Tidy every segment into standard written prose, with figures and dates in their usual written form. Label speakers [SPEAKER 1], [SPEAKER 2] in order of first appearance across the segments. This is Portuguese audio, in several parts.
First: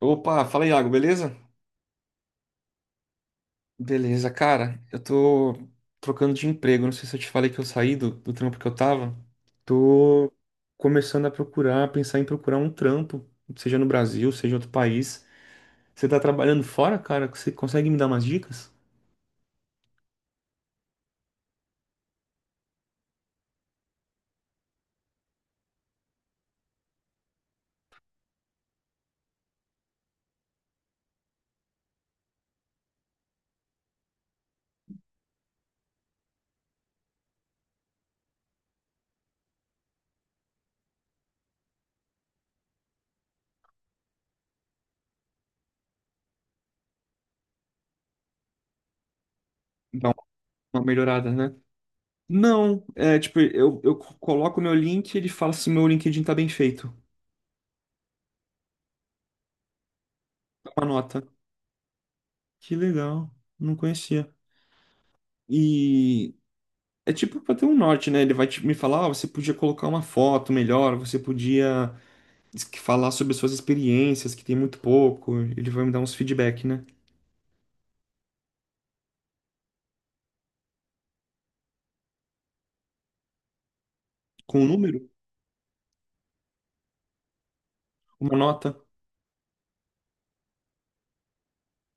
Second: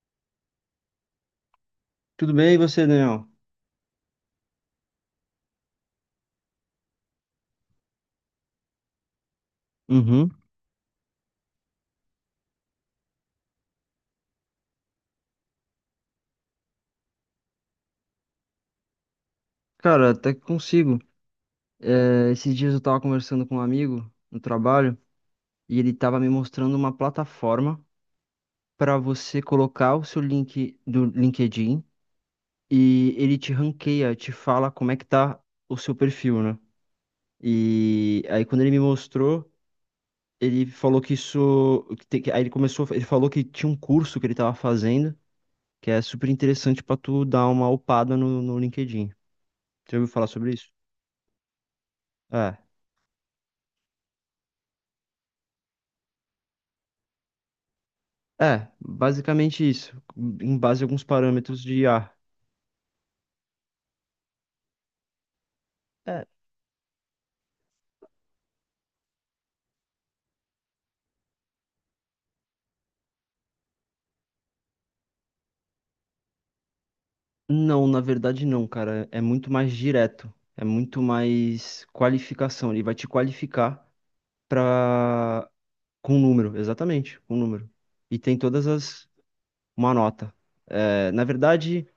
[SPEAKER 1] Opa, fala Iago, beleza?
[SPEAKER 2] Tudo bem, e você, Daniel?
[SPEAKER 1] Beleza, cara, eu tô trocando de emprego. Não sei se eu te falei que eu saí do trampo que eu tava.
[SPEAKER 2] Uhum.
[SPEAKER 1] Tô começando a procurar, pensar em procurar um trampo, seja no Brasil, seja em outro país. Você tá trabalhando fora, cara? Você consegue me dar umas dicas?
[SPEAKER 2] Cara, até que consigo. É, esses dias eu tava conversando com um amigo no trabalho e ele tava me mostrando uma plataforma para você colocar o seu link do LinkedIn e ele te ranqueia, te fala como é que tá o seu perfil, né? E aí quando ele me mostrou, ele falou que isso, que tem que- aí ele começou, ele falou que tinha um curso que ele tava fazendo que é super interessante para tu dar uma upada no LinkedIn. Você ouviu
[SPEAKER 1] Dá
[SPEAKER 2] falar sobre isso?
[SPEAKER 1] uma melhorada, né?
[SPEAKER 2] É.
[SPEAKER 1] Não, é tipo, eu coloco meu link e ele fala se meu LinkedIn tá bem feito.
[SPEAKER 2] É, basicamente isso, em
[SPEAKER 1] Dá
[SPEAKER 2] base a
[SPEAKER 1] uma
[SPEAKER 2] alguns
[SPEAKER 1] nota.
[SPEAKER 2] parâmetros de IA.
[SPEAKER 1] Que legal, não conhecia.
[SPEAKER 2] É,
[SPEAKER 1] E é tipo pra ter um norte, né? Me falar, ah, você podia colocar uma foto melhor, você podia falar sobre as suas experiências, que tem muito pouco. Ele vai me dar uns feedback, né?
[SPEAKER 2] não, na verdade não, cara, é muito mais direto, é muito mais qualificação, ele vai te qualificar
[SPEAKER 1] Com um número,
[SPEAKER 2] pra... com número, exatamente, com número. E
[SPEAKER 1] uma
[SPEAKER 2] tem todas
[SPEAKER 1] nota.
[SPEAKER 2] as... uma nota. É, na verdade,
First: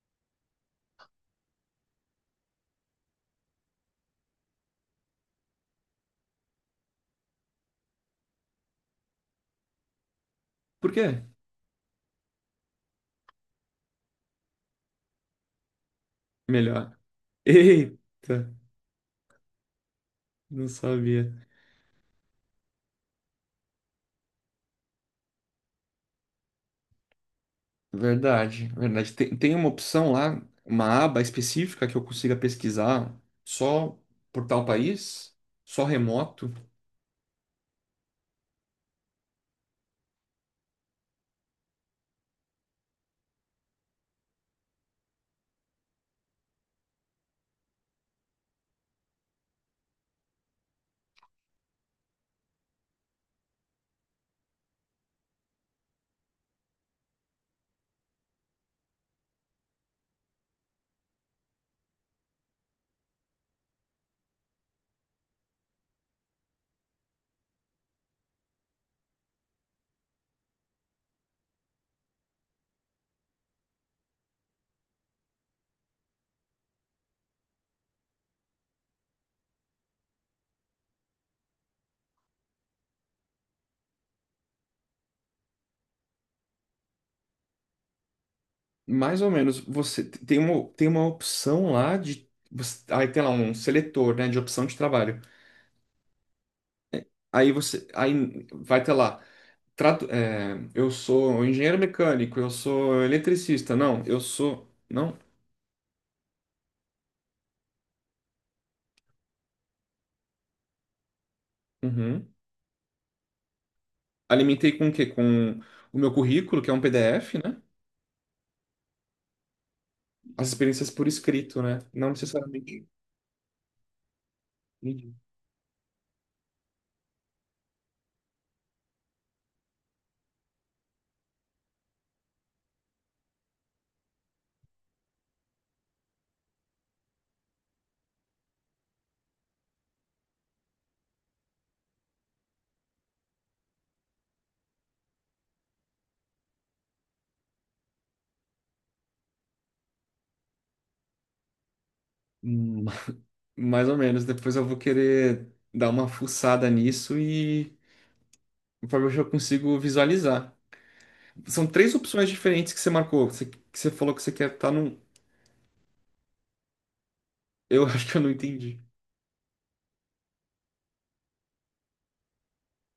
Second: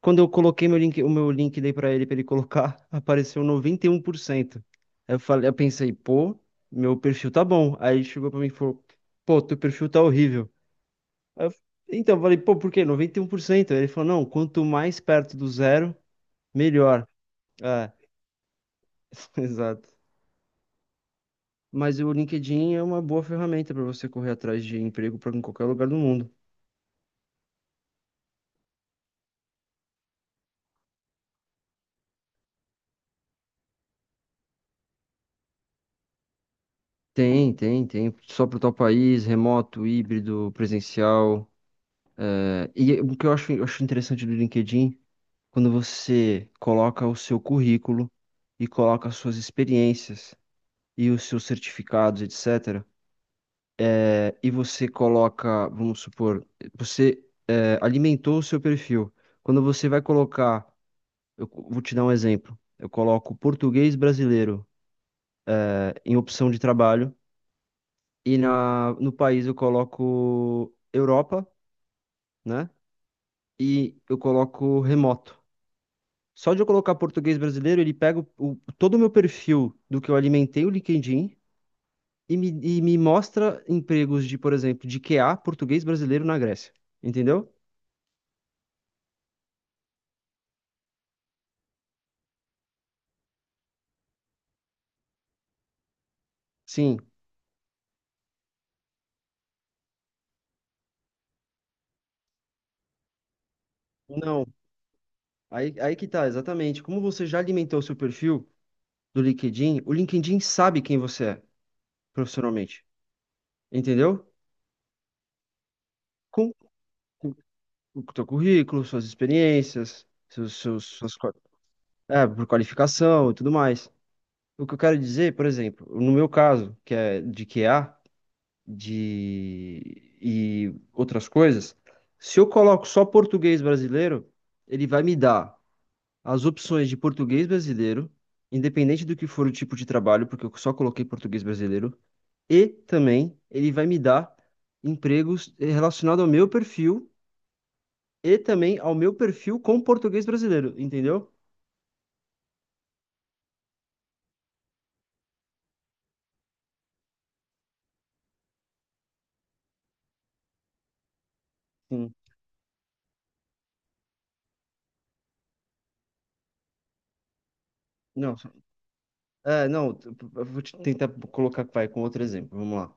[SPEAKER 2] quando eu coloquei meu link, o meu link dei pra ele, colocar, apareceu 91%. Aí eu falei, eu pensei, pô, meu perfil tá bom. Aí ele chegou pra mim e falou, pô, teu perfil tá horrível.
[SPEAKER 1] Por quê?
[SPEAKER 2] Aí eu f- Então, eu falei, pô, por quê? 91%. Aí ele falou, não, quanto mais perto do zero,
[SPEAKER 1] Melhor.
[SPEAKER 2] melhor. É,
[SPEAKER 1] Eita,
[SPEAKER 2] exato.
[SPEAKER 1] não sabia.
[SPEAKER 2] Mas o LinkedIn é uma boa ferramenta para você correr atrás de emprego para em qualquer lugar do mundo.
[SPEAKER 1] Verdade, verdade. Tem, tem uma opção lá, uma aba específica que eu consiga pesquisar só por tal país, só remoto.
[SPEAKER 2] Tem, tem, tem. Só para o teu país, remoto, híbrido, presencial. É, e o que eu acho interessante do LinkedIn, quando você coloca o seu currículo e coloca as suas experiências e os seus certificados, etc. É, e você coloca, vamos supor, você alimentou o seu perfil. Quando você vai colocar, vou te dar um exemplo. Eu coloco português brasileiro em opção de trabalho e no país eu coloco Europa, né? E eu coloco remoto. Só de eu colocar português brasileiro, ele pega todo o meu perfil do que eu alimentei o LinkedIn e me mostra empregos de, por exemplo, de Q a português brasileiro na Grécia. Entendeu?
[SPEAKER 1] Mais ou menos, você tem uma opção lá de. Aí tem lá um seletor, né, de opção de trabalho.
[SPEAKER 2] Sim.
[SPEAKER 1] Aí você. Aí vai ter lá. É, eu sou engenheiro mecânico, eu sou eletricista. Não, eu
[SPEAKER 2] Não,
[SPEAKER 1] sou. Não?
[SPEAKER 2] aí que tá, exatamente. Como você já alimentou o seu perfil do LinkedIn, o LinkedIn sabe quem você é
[SPEAKER 1] Uhum.
[SPEAKER 2] profissionalmente, entendeu?
[SPEAKER 1] Alimentei com o quê? Com o meu
[SPEAKER 2] Com
[SPEAKER 1] currículo, que é um
[SPEAKER 2] com
[SPEAKER 1] PDF, né?
[SPEAKER 2] o teu currículo, suas experiências,
[SPEAKER 1] As experiências por escrito, né? Não
[SPEAKER 2] é, por
[SPEAKER 1] necessariamente.
[SPEAKER 2] qualificação e tudo mais. O que eu quero
[SPEAKER 1] Entendi.
[SPEAKER 2] dizer, por exemplo, no meu caso, que é de QA, de e outras coisas, se eu coloco só português brasileiro, ele vai me dar as opções de português brasileiro, independente do que for o tipo de trabalho, porque eu só coloquei português brasileiro, e também ele vai me dar empregos relacionados ao meu perfil e também ao meu perfil com português brasileiro, entendeu?
[SPEAKER 1] Hum, Mais ou menos. Depois eu vou querer dar uma fuçada nisso e. Para ver se eu consigo visualizar. São três
[SPEAKER 2] Sim.
[SPEAKER 1] opções diferentes que você marcou. Que você falou que você quer estar num. Eu acho que eu não
[SPEAKER 2] Não,
[SPEAKER 1] entendi.
[SPEAKER 2] é, não, eu vou te tentar colocar, vai, com outro exemplo, vamos lá.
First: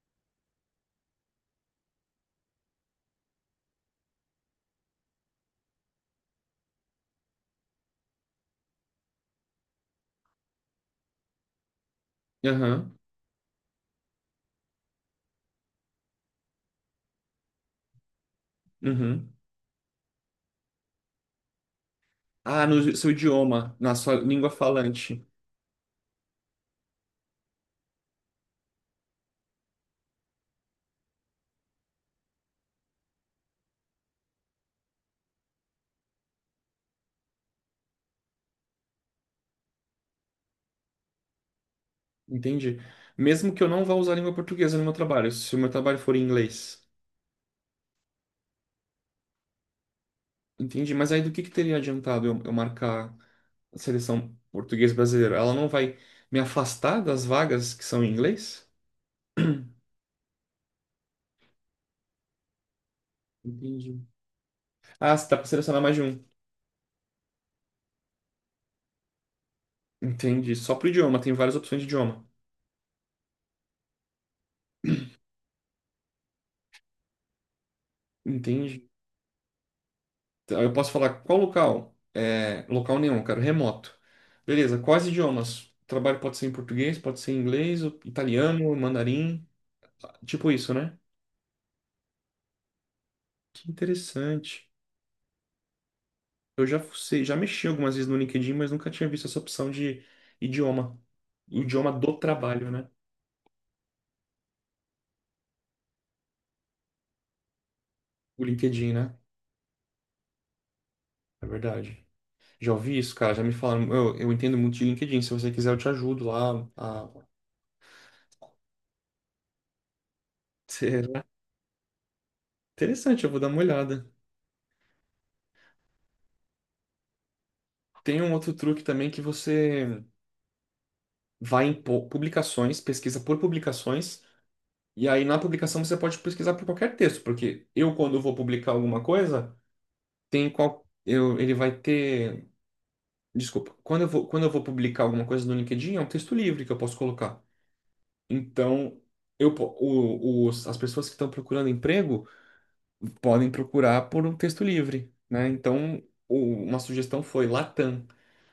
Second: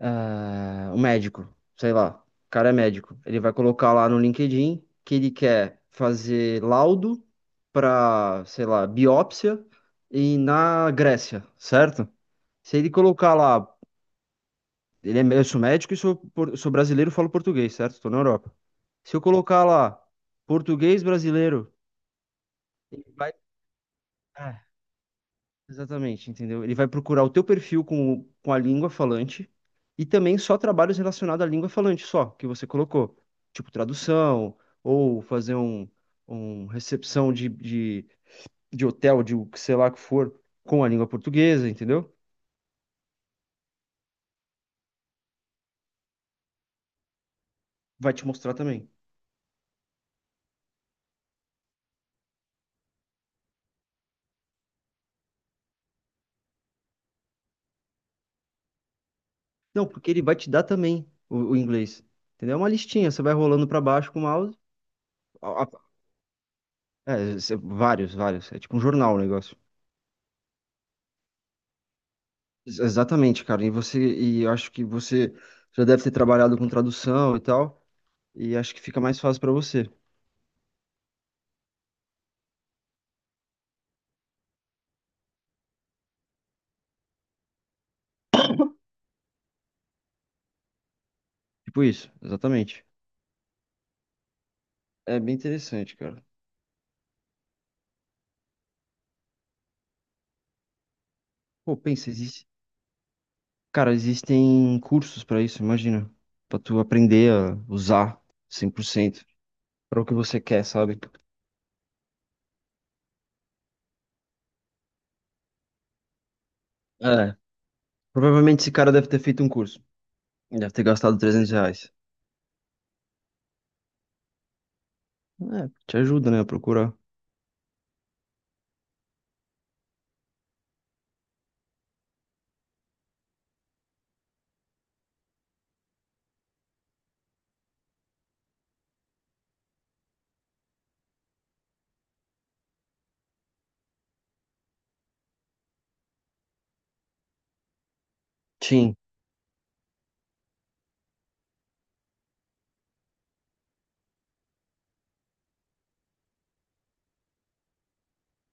[SPEAKER 2] O médico, sei lá, o cara é médico. Ele vai colocar lá no LinkedIn que ele quer fazer laudo para, sei lá, biópsia e na Grécia, certo? Se ele
[SPEAKER 1] Aham.
[SPEAKER 2] colocar lá, eu sou médico e sou brasileiro, falo português, certo? Estou na Europa. Se eu
[SPEAKER 1] Uhum.
[SPEAKER 2] colocar lá português brasileiro,
[SPEAKER 1] Ah, no
[SPEAKER 2] ele
[SPEAKER 1] seu
[SPEAKER 2] vai.
[SPEAKER 1] idioma, na sua língua
[SPEAKER 2] é,
[SPEAKER 1] falante.
[SPEAKER 2] Exatamente, entendeu? Ele vai procurar o teu perfil com a língua falante e também só trabalhos relacionados à língua falante, só, que você colocou. Tipo tradução, ou fazer um recepção de hotel, de o que sei lá que for, com a língua portuguesa, entendeu?
[SPEAKER 1] Entendi. Mesmo que eu não vá usar a língua portuguesa no meu trabalho, se o meu trabalho for em inglês.
[SPEAKER 2] Vai te mostrar também.
[SPEAKER 1] Entendi. Mas aí do que teria adiantado eu marcar a seleção portuguesa brasileira? Ela não vai me afastar das vagas que são em inglês?
[SPEAKER 2] Não, porque ele vai te dar também o inglês, entendeu? É uma listinha, você vai rolando para
[SPEAKER 1] Entendi.
[SPEAKER 2] baixo com o mouse.
[SPEAKER 1] Ah, você dá pra
[SPEAKER 2] a- a-
[SPEAKER 1] selecionar mais de um.
[SPEAKER 2] vários, vários. É tipo um jornal o negócio.
[SPEAKER 1] Entendi. Só pro idioma, tem várias opções de idioma.
[SPEAKER 2] Exatamente, cara. E eu acho que você já deve ter trabalhado com tradução e tal, e acho que
[SPEAKER 1] Entendi.
[SPEAKER 2] fica mais fácil pra você.
[SPEAKER 1] Então, eu posso falar qual local? É, local nenhum, eu quero remoto. Beleza, quais idiomas? O trabalho pode ser em português, pode ser em inglês, italiano, mandarim, tipo isso, né?
[SPEAKER 2] Tipo isso, exatamente.
[SPEAKER 1] Que interessante.
[SPEAKER 2] É bem interessante, cara.
[SPEAKER 1] Eu já fucei, já mexi algumas vezes no LinkedIn, mas nunca tinha visto essa opção de idioma. O
[SPEAKER 2] Pô,
[SPEAKER 1] idioma
[SPEAKER 2] pensa,
[SPEAKER 1] do trabalho, né?
[SPEAKER 2] cara, existem cursos pra isso, imagina, pra tu aprender a usar
[SPEAKER 1] O
[SPEAKER 2] cem por
[SPEAKER 1] LinkedIn, né?
[SPEAKER 2] cento pra o que você quer, sabe?
[SPEAKER 1] É verdade. Já ouvi isso, cara, já me falaram. Eu entendo muito de LinkedIn, se você quiser eu te ajudo lá a...
[SPEAKER 2] É. Provavelmente esse cara deve ter feito um curso. Deve ter gastado
[SPEAKER 1] Será?
[SPEAKER 2] 300 reais.
[SPEAKER 1] Interessante, eu vou dar uma olhada.
[SPEAKER 2] É, te ajuda, né, a procurar.
[SPEAKER 1] Tem um outro truque também que você vai em publicações, pesquisa por publicações, e aí na publicação você pode pesquisar por qualquer texto, porque eu, quando vou publicar alguma coisa, tem qual. Eu, ele vai ter. Desculpa, quando eu vou publicar alguma coisa no LinkedIn, é um texto livre que eu posso colocar.
[SPEAKER 2] Sim,
[SPEAKER 1] Então, eu, po- o- os, as pessoas que estão procurando emprego podem procurar por um texto livre, né? Então, uma sugestão foi Latam,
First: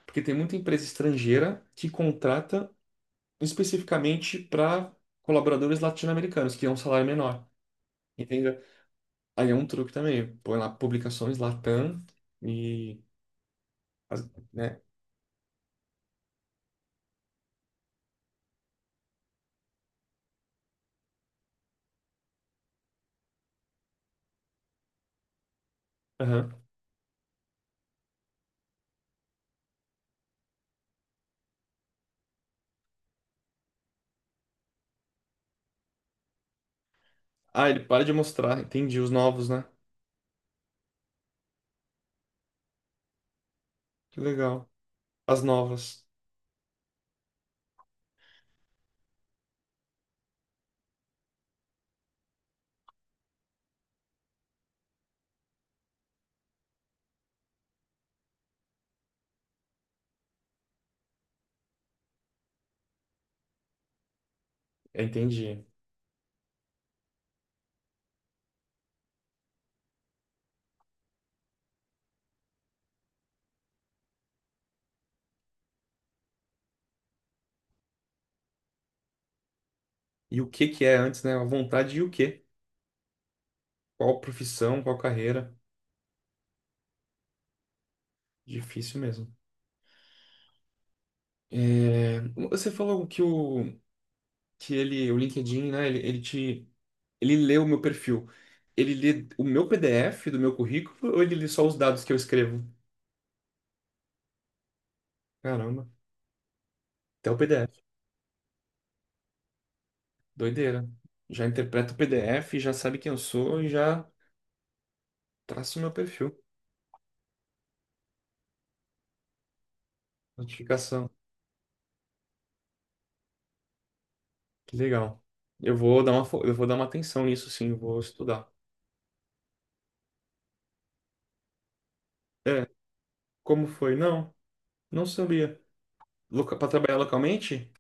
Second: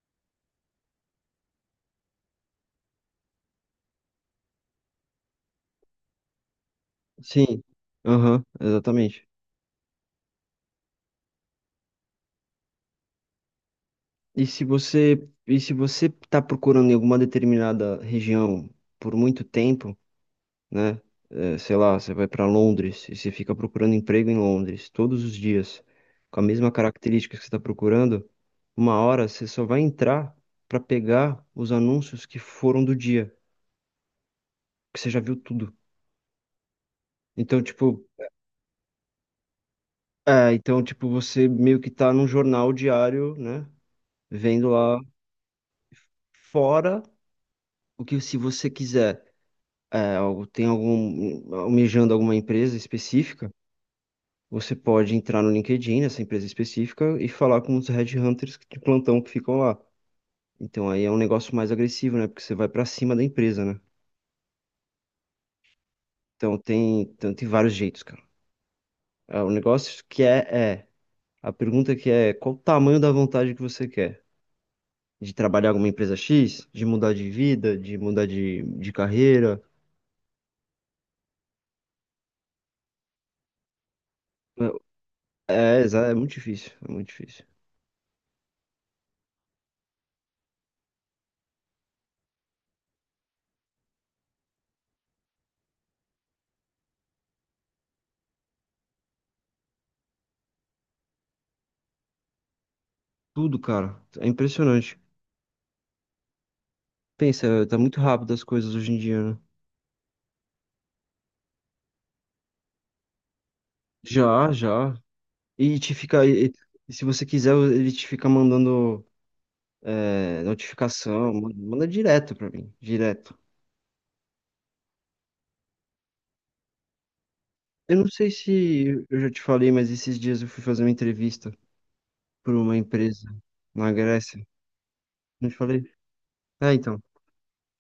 [SPEAKER 1] porque tem muita empresa estrangeira que contrata especificamente para colaboradores latino-americanos, que é um salário menor,
[SPEAKER 2] sim. Aham,
[SPEAKER 1] entende?
[SPEAKER 2] exatamente.
[SPEAKER 1] Aí é um truque também, põe lá publicações Latam e,
[SPEAKER 2] E se
[SPEAKER 1] né?
[SPEAKER 2] você, e se você está procurando em alguma determinada região por muito tempo, né? Sei lá, você vai para Londres e você fica procurando emprego em Londres todos os dias, com a
[SPEAKER 1] Aham.
[SPEAKER 2] mesma característica que você está procurando, uma hora você só vai entrar para pegar os anúncios que foram do dia, que você já viu tudo. Então,
[SPEAKER 1] Ah, ele para
[SPEAKER 2] tipo,
[SPEAKER 1] de mostrar, entendi, os novos, né?
[SPEAKER 2] então, tipo, você meio que tá num jornal diário, né?
[SPEAKER 1] Que
[SPEAKER 2] Vendo
[SPEAKER 1] legal.
[SPEAKER 2] lá
[SPEAKER 1] As novas,
[SPEAKER 2] fora o que se você quiser. Tem algum, almejando alguma empresa específica, você pode entrar no LinkedIn, nessa empresa específica, e falar com os headhunters de plantão que ficam lá. Então aí é um negócio mais agressivo, né? Porque você vai pra cima da empresa, né?
[SPEAKER 1] é, entendi.
[SPEAKER 2] Então, tem vários jeitos, cara. É, o negócio que é, é, a pergunta que é, qual o tamanho da vontade que você quer? De trabalhar alguma empresa X? De mudar de vida? De mudar de carreira?
[SPEAKER 1] E o que que é antes, né? A vontade e o quê? Qual profissão, qual
[SPEAKER 2] É,
[SPEAKER 1] carreira?
[SPEAKER 2] é, é muito difícil, é muito difícil.
[SPEAKER 1] Difícil mesmo. É, você falou que o LinkedIn, né? Ele, ele te. Ele lê o meu perfil. Ele lê o meu PDF do meu currículo ou ele lê só os dados que eu escrevo?
[SPEAKER 2] Tudo, cara. É impressionante.
[SPEAKER 1] Caramba, até o
[SPEAKER 2] Pensa, tá
[SPEAKER 1] PDF.
[SPEAKER 2] muito rápido as coisas hoje em dia, né?
[SPEAKER 1] Doideira. Já interpreta o PDF, já sabe quem eu sou e já
[SPEAKER 2] Já, já.
[SPEAKER 1] traça
[SPEAKER 2] E
[SPEAKER 1] o meu
[SPEAKER 2] te fica.
[SPEAKER 1] perfil.
[SPEAKER 2] E se você quiser, ele te fica mandando
[SPEAKER 1] Notificação.
[SPEAKER 2] notificação, manda direto pra mim, direto.
[SPEAKER 1] Que legal. Eu vou dar uma, eu vou dar uma atenção nisso, sim, eu
[SPEAKER 2] Eu
[SPEAKER 1] vou
[SPEAKER 2] não sei
[SPEAKER 1] estudar.
[SPEAKER 2] se eu já te falei, mas esses dias eu fui fazer uma entrevista por
[SPEAKER 1] É,
[SPEAKER 2] uma empresa
[SPEAKER 1] como
[SPEAKER 2] na
[SPEAKER 1] foi? Não,
[SPEAKER 2] Grécia.
[SPEAKER 1] não
[SPEAKER 2] Não te
[SPEAKER 1] sabia.
[SPEAKER 2] falei?
[SPEAKER 1] Loca... Para
[SPEAKER 2] Ah,
[SPEAKER 1] trabalhar
[SPEAKER 2] então.
[SPEAKER 1] localmente?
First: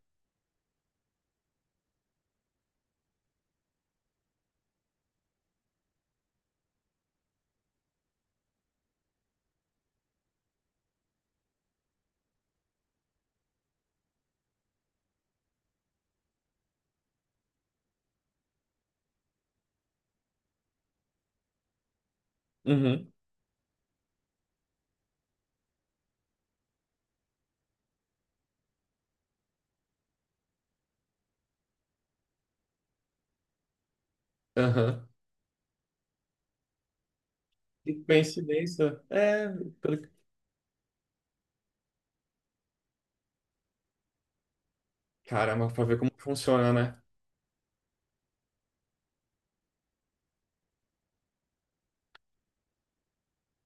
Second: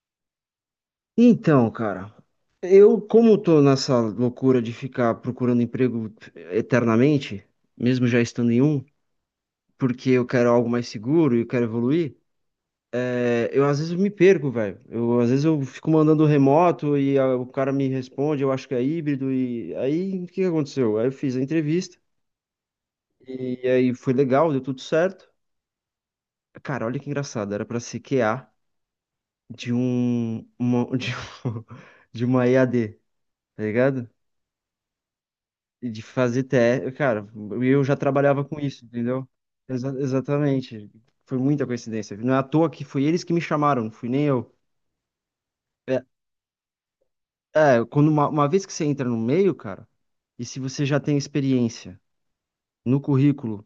[SPEAKER 2] Então, cara, como tô nessa loucura de ficar procurando emprego eternamente, mesmo já estando em um, porque eu quero algo mais seguro e eu quero evoluir. É, eu às vezes eu me perco, velho. Eu às vezes eu fico mandando remoto e o cara me responde, eu acho que é híbrido e aí o que que aconteceu? Aí eu fiz a entrevista
[SPEAKER 1] Uhum.
[SPEAKER 2] e aí foi legal, deu tudo certo. Cara, olha que engraçado, era pra ser QA de um uma, de, um- de uma EAD, tá ligado?
[SPEAKER 1] Aham.
[SPEAKER 2] E de fazer TE, cara, eu
[SPEAKER 1] Que
[SPEAKER 2] já trabalhava com isso,
[SPEAKER 1] coincidência.
[SPEAKER 2] entendeu?
[SPEAKER 1] É,
[SPEAKER 2] Exa-
[SPEAKER 1] pelo...
[SPEAKER 2] exatamente. Foi muita coincidência. Não é à toa que foi eles que me chamaram, não fui nem eu.
[SPEAKER 1] Caramba, para ver como funciona, né?
[SPEAKER 2] É, quando uma vez que você entra no meio, cara, e se você já tem experiência no currículo,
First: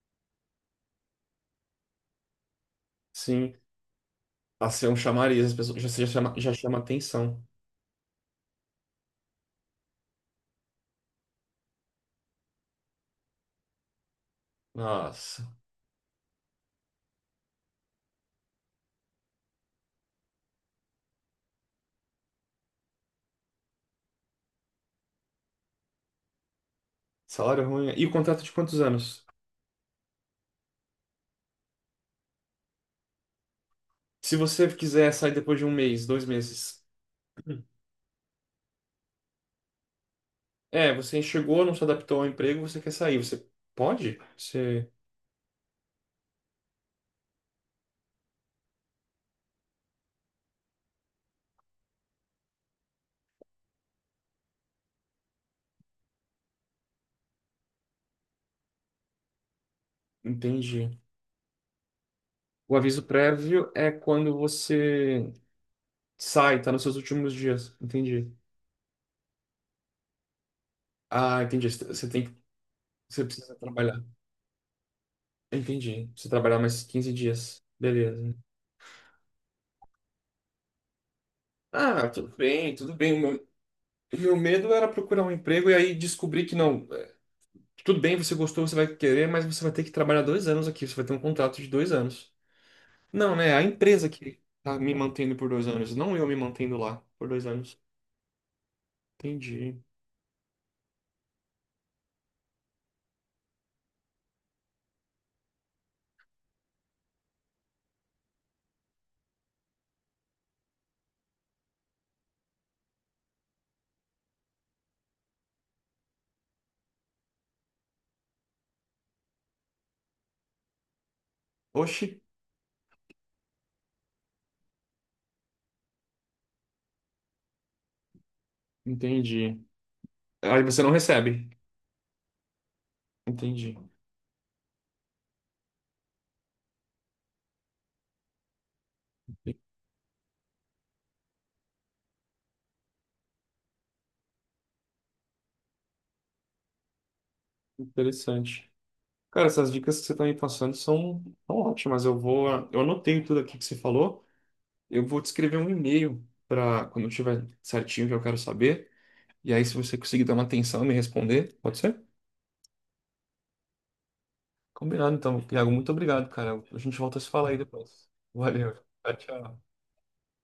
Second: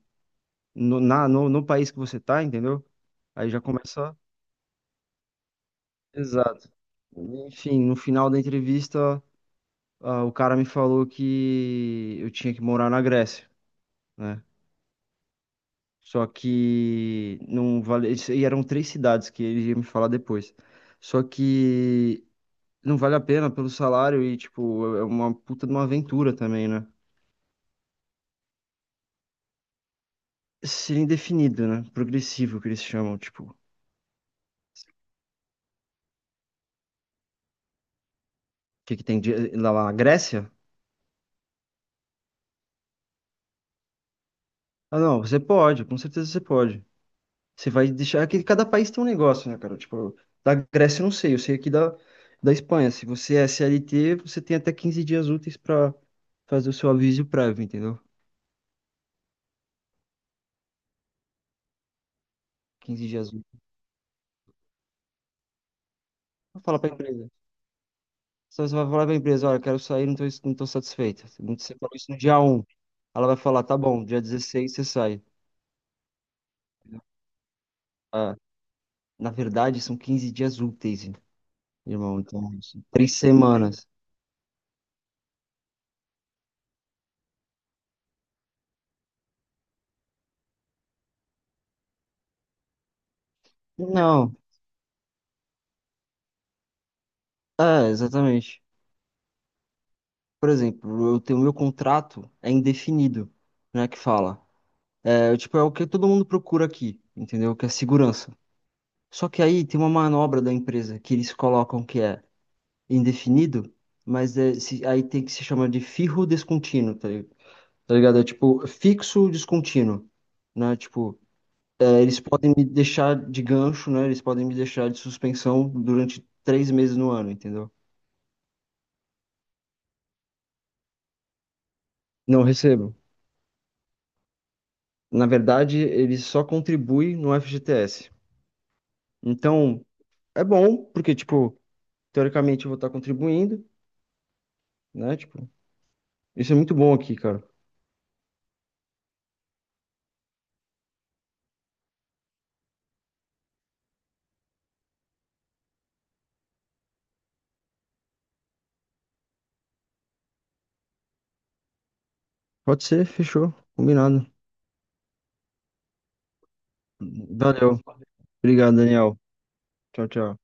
[SPEAKER 2] no, na, no, no país que você tá, entendeu? Aí
[SPEAKER 1] Sim.
[SPEAKER 2] já começa.
[SPEAKER 1] Nossa, é um chamariz, as pessoas já, já
[SPEAKER 2] Exato.
[SPEAKER 1] chama atenção.
[SPEAKER 2] Enfim, no final da entrevista, o cara me falou que eu tinha que morar na Grécia, né?
[SPEAKER 1] Nossa,
[SPEAKER 2] Só que não vale. E eram três cidades que ele ia me falar depois. Só que não vale a pena pelo salário e, tipo, é uma puta de uma aventura também, né?
[SPEAKER 1] salário ruim. E o contrato de quantos anos?
[SPEAKER 2] Seria indefinido, né? Progressivo, que eles chamam, tipo, o
[SPEAKER 1] Se você quiser sair depois de um mês, dois meses.
[SPEAKER 2] que que tem lá na Grécia?
[SPEAKER 1] É, você chegou, não se adaptou ao emprego, você quer sair. Você pode? Você
[SPEAKER 2] Ah, não, você pode, com certeza você pode. Você vai deixar é que cada país tem um negócio, né, cara? Tipo, da Grécia eu não sei, eu sei aqui da Espanha. Se você é CLT, você tem até 15 dias úteis pra fazer o seu aviso prévio, entendeu?
[SPEAKER 1] entende? O aviso
[SPEAKER 2] 15 dias úteis.
[SPEAKER 1] prévio é quando você sai,
[SPEAKER 2] Vai
[SPEAKER 1] tá
[SPEAKER 2] falar
[SPEAKER 1] nos
[SPEAKER 2] pra
[SPEAKER 1] seus
[SPEAKER 2] empresa.
[SPEAKER 1] últimos dias. Entendi.
[SPEAKER 2] Você vai falar pra empresa, olha, quero sair, não tô satisfeita.
[SPEAKER 1] Ah, entendi.
[SPEAKER 2] Você falou
[SPEAKER 1] Você
[SPEAKER 2] isso no
[SPEAKER 1] tem que,
[SPEAKER 2] dia um.
[SPEAKER 1] você
[SPEAKER 2] Ela vai
[SPEAKER 1] precisa
[SPEAKER 2] falar, tá
[SPEAKER 1] trabalhar.
[SPEAKER 2] bom, dia 16 você sai.
[SPEAKER 1] Entendi. Você trabalhar mais 15 dias. Beleza.
[SPEAKER 2] Ah, na verdade, são 15 dias úteis.
[SPEAKER 1] Ah,
[SPEAKER 2] Irmão,
[SPEAKER 1] tudo
[SPEAKER 2] então,
[SPEAKER 1] bem,
[SPEAKER 2] assim,
[SPEAKER 1] tudo
[SPEAKER 2] três
[SPEAKER 1] bem. O
[SPEAKER 2] semanas.
[SPEAKER 1] meu medo era procurar um emprego e aí descobrir que não, tudo bem, você gostou, você vai querer, mas você vai ter que trabalhar 2 anos aqui, você vai ter um contrato de 2 anos. Não, né? A empresa
[SPEAKER 2] Não,
[SPEAKER 1] que tá me mantendo por 2 anos, não eu me mantendo lá por 2 anos.
[SPEAKER 2] exatamente.
[SPEAKER 1] Entendi.
[SPEAKER 2] Por exemplo, eu tenho meu contrato é indefinido, né, que fala. É, tipo, é o que todo mundo procura aqui, entendeu? Que é segurança. Só que aí tem uma manobra da empresa que eles colocam que é indefinido, mas aí tem que se chama de firro descontínuo, tá ligado? É tipo fixo descontínuo, né? Tipo,
[SPEAKER 1] Oxi,
[SPEAKER 2] eles podem me deixar de gancho, né? Eles podem me deixar de suspensão durante 3 meses no ano, entendeu?
[SPEAKER 1] entendi. Aí você não recebe.
[SPEAKER 2] Não recebo.
[SPEAKER 1] Entendi.
[SPEAKER 2] Na verdade, ele só contribui no FGTS. Então, é bom, porque, tipo, teoricamente eu vou estar contribuindo, né? Tipo, isso é muito bom aqui, cara.
[SPEAKER 1] Interessante. Cara, essas dicas que você tá me passando são, são ótimas. Eu vou, eu anotei tudo aqui que você falou. Eu vou te escrever um e-mail para quando eu tiver certinho o que eu quero saber. E aí, se você conseguir dar uma atenção e me responder, pode ser?
[SPEAKER 2] Pode ser, fechou, combinado.
[SPEAKER 1] Combinado, então. Iago, muito obrigado, cara. A gente volta a se falar aí
[SPEAKER 2] Valeu.
[SPEAKER 1] depois. Valeu.
[SPEAKER 2] Obrigado,
[SPEAKER 1] Tchau,
[SPEAKER 2] Daniel.
[SPEAKER 1] tchau.
[SPEAKER 2] Tchau, tchau.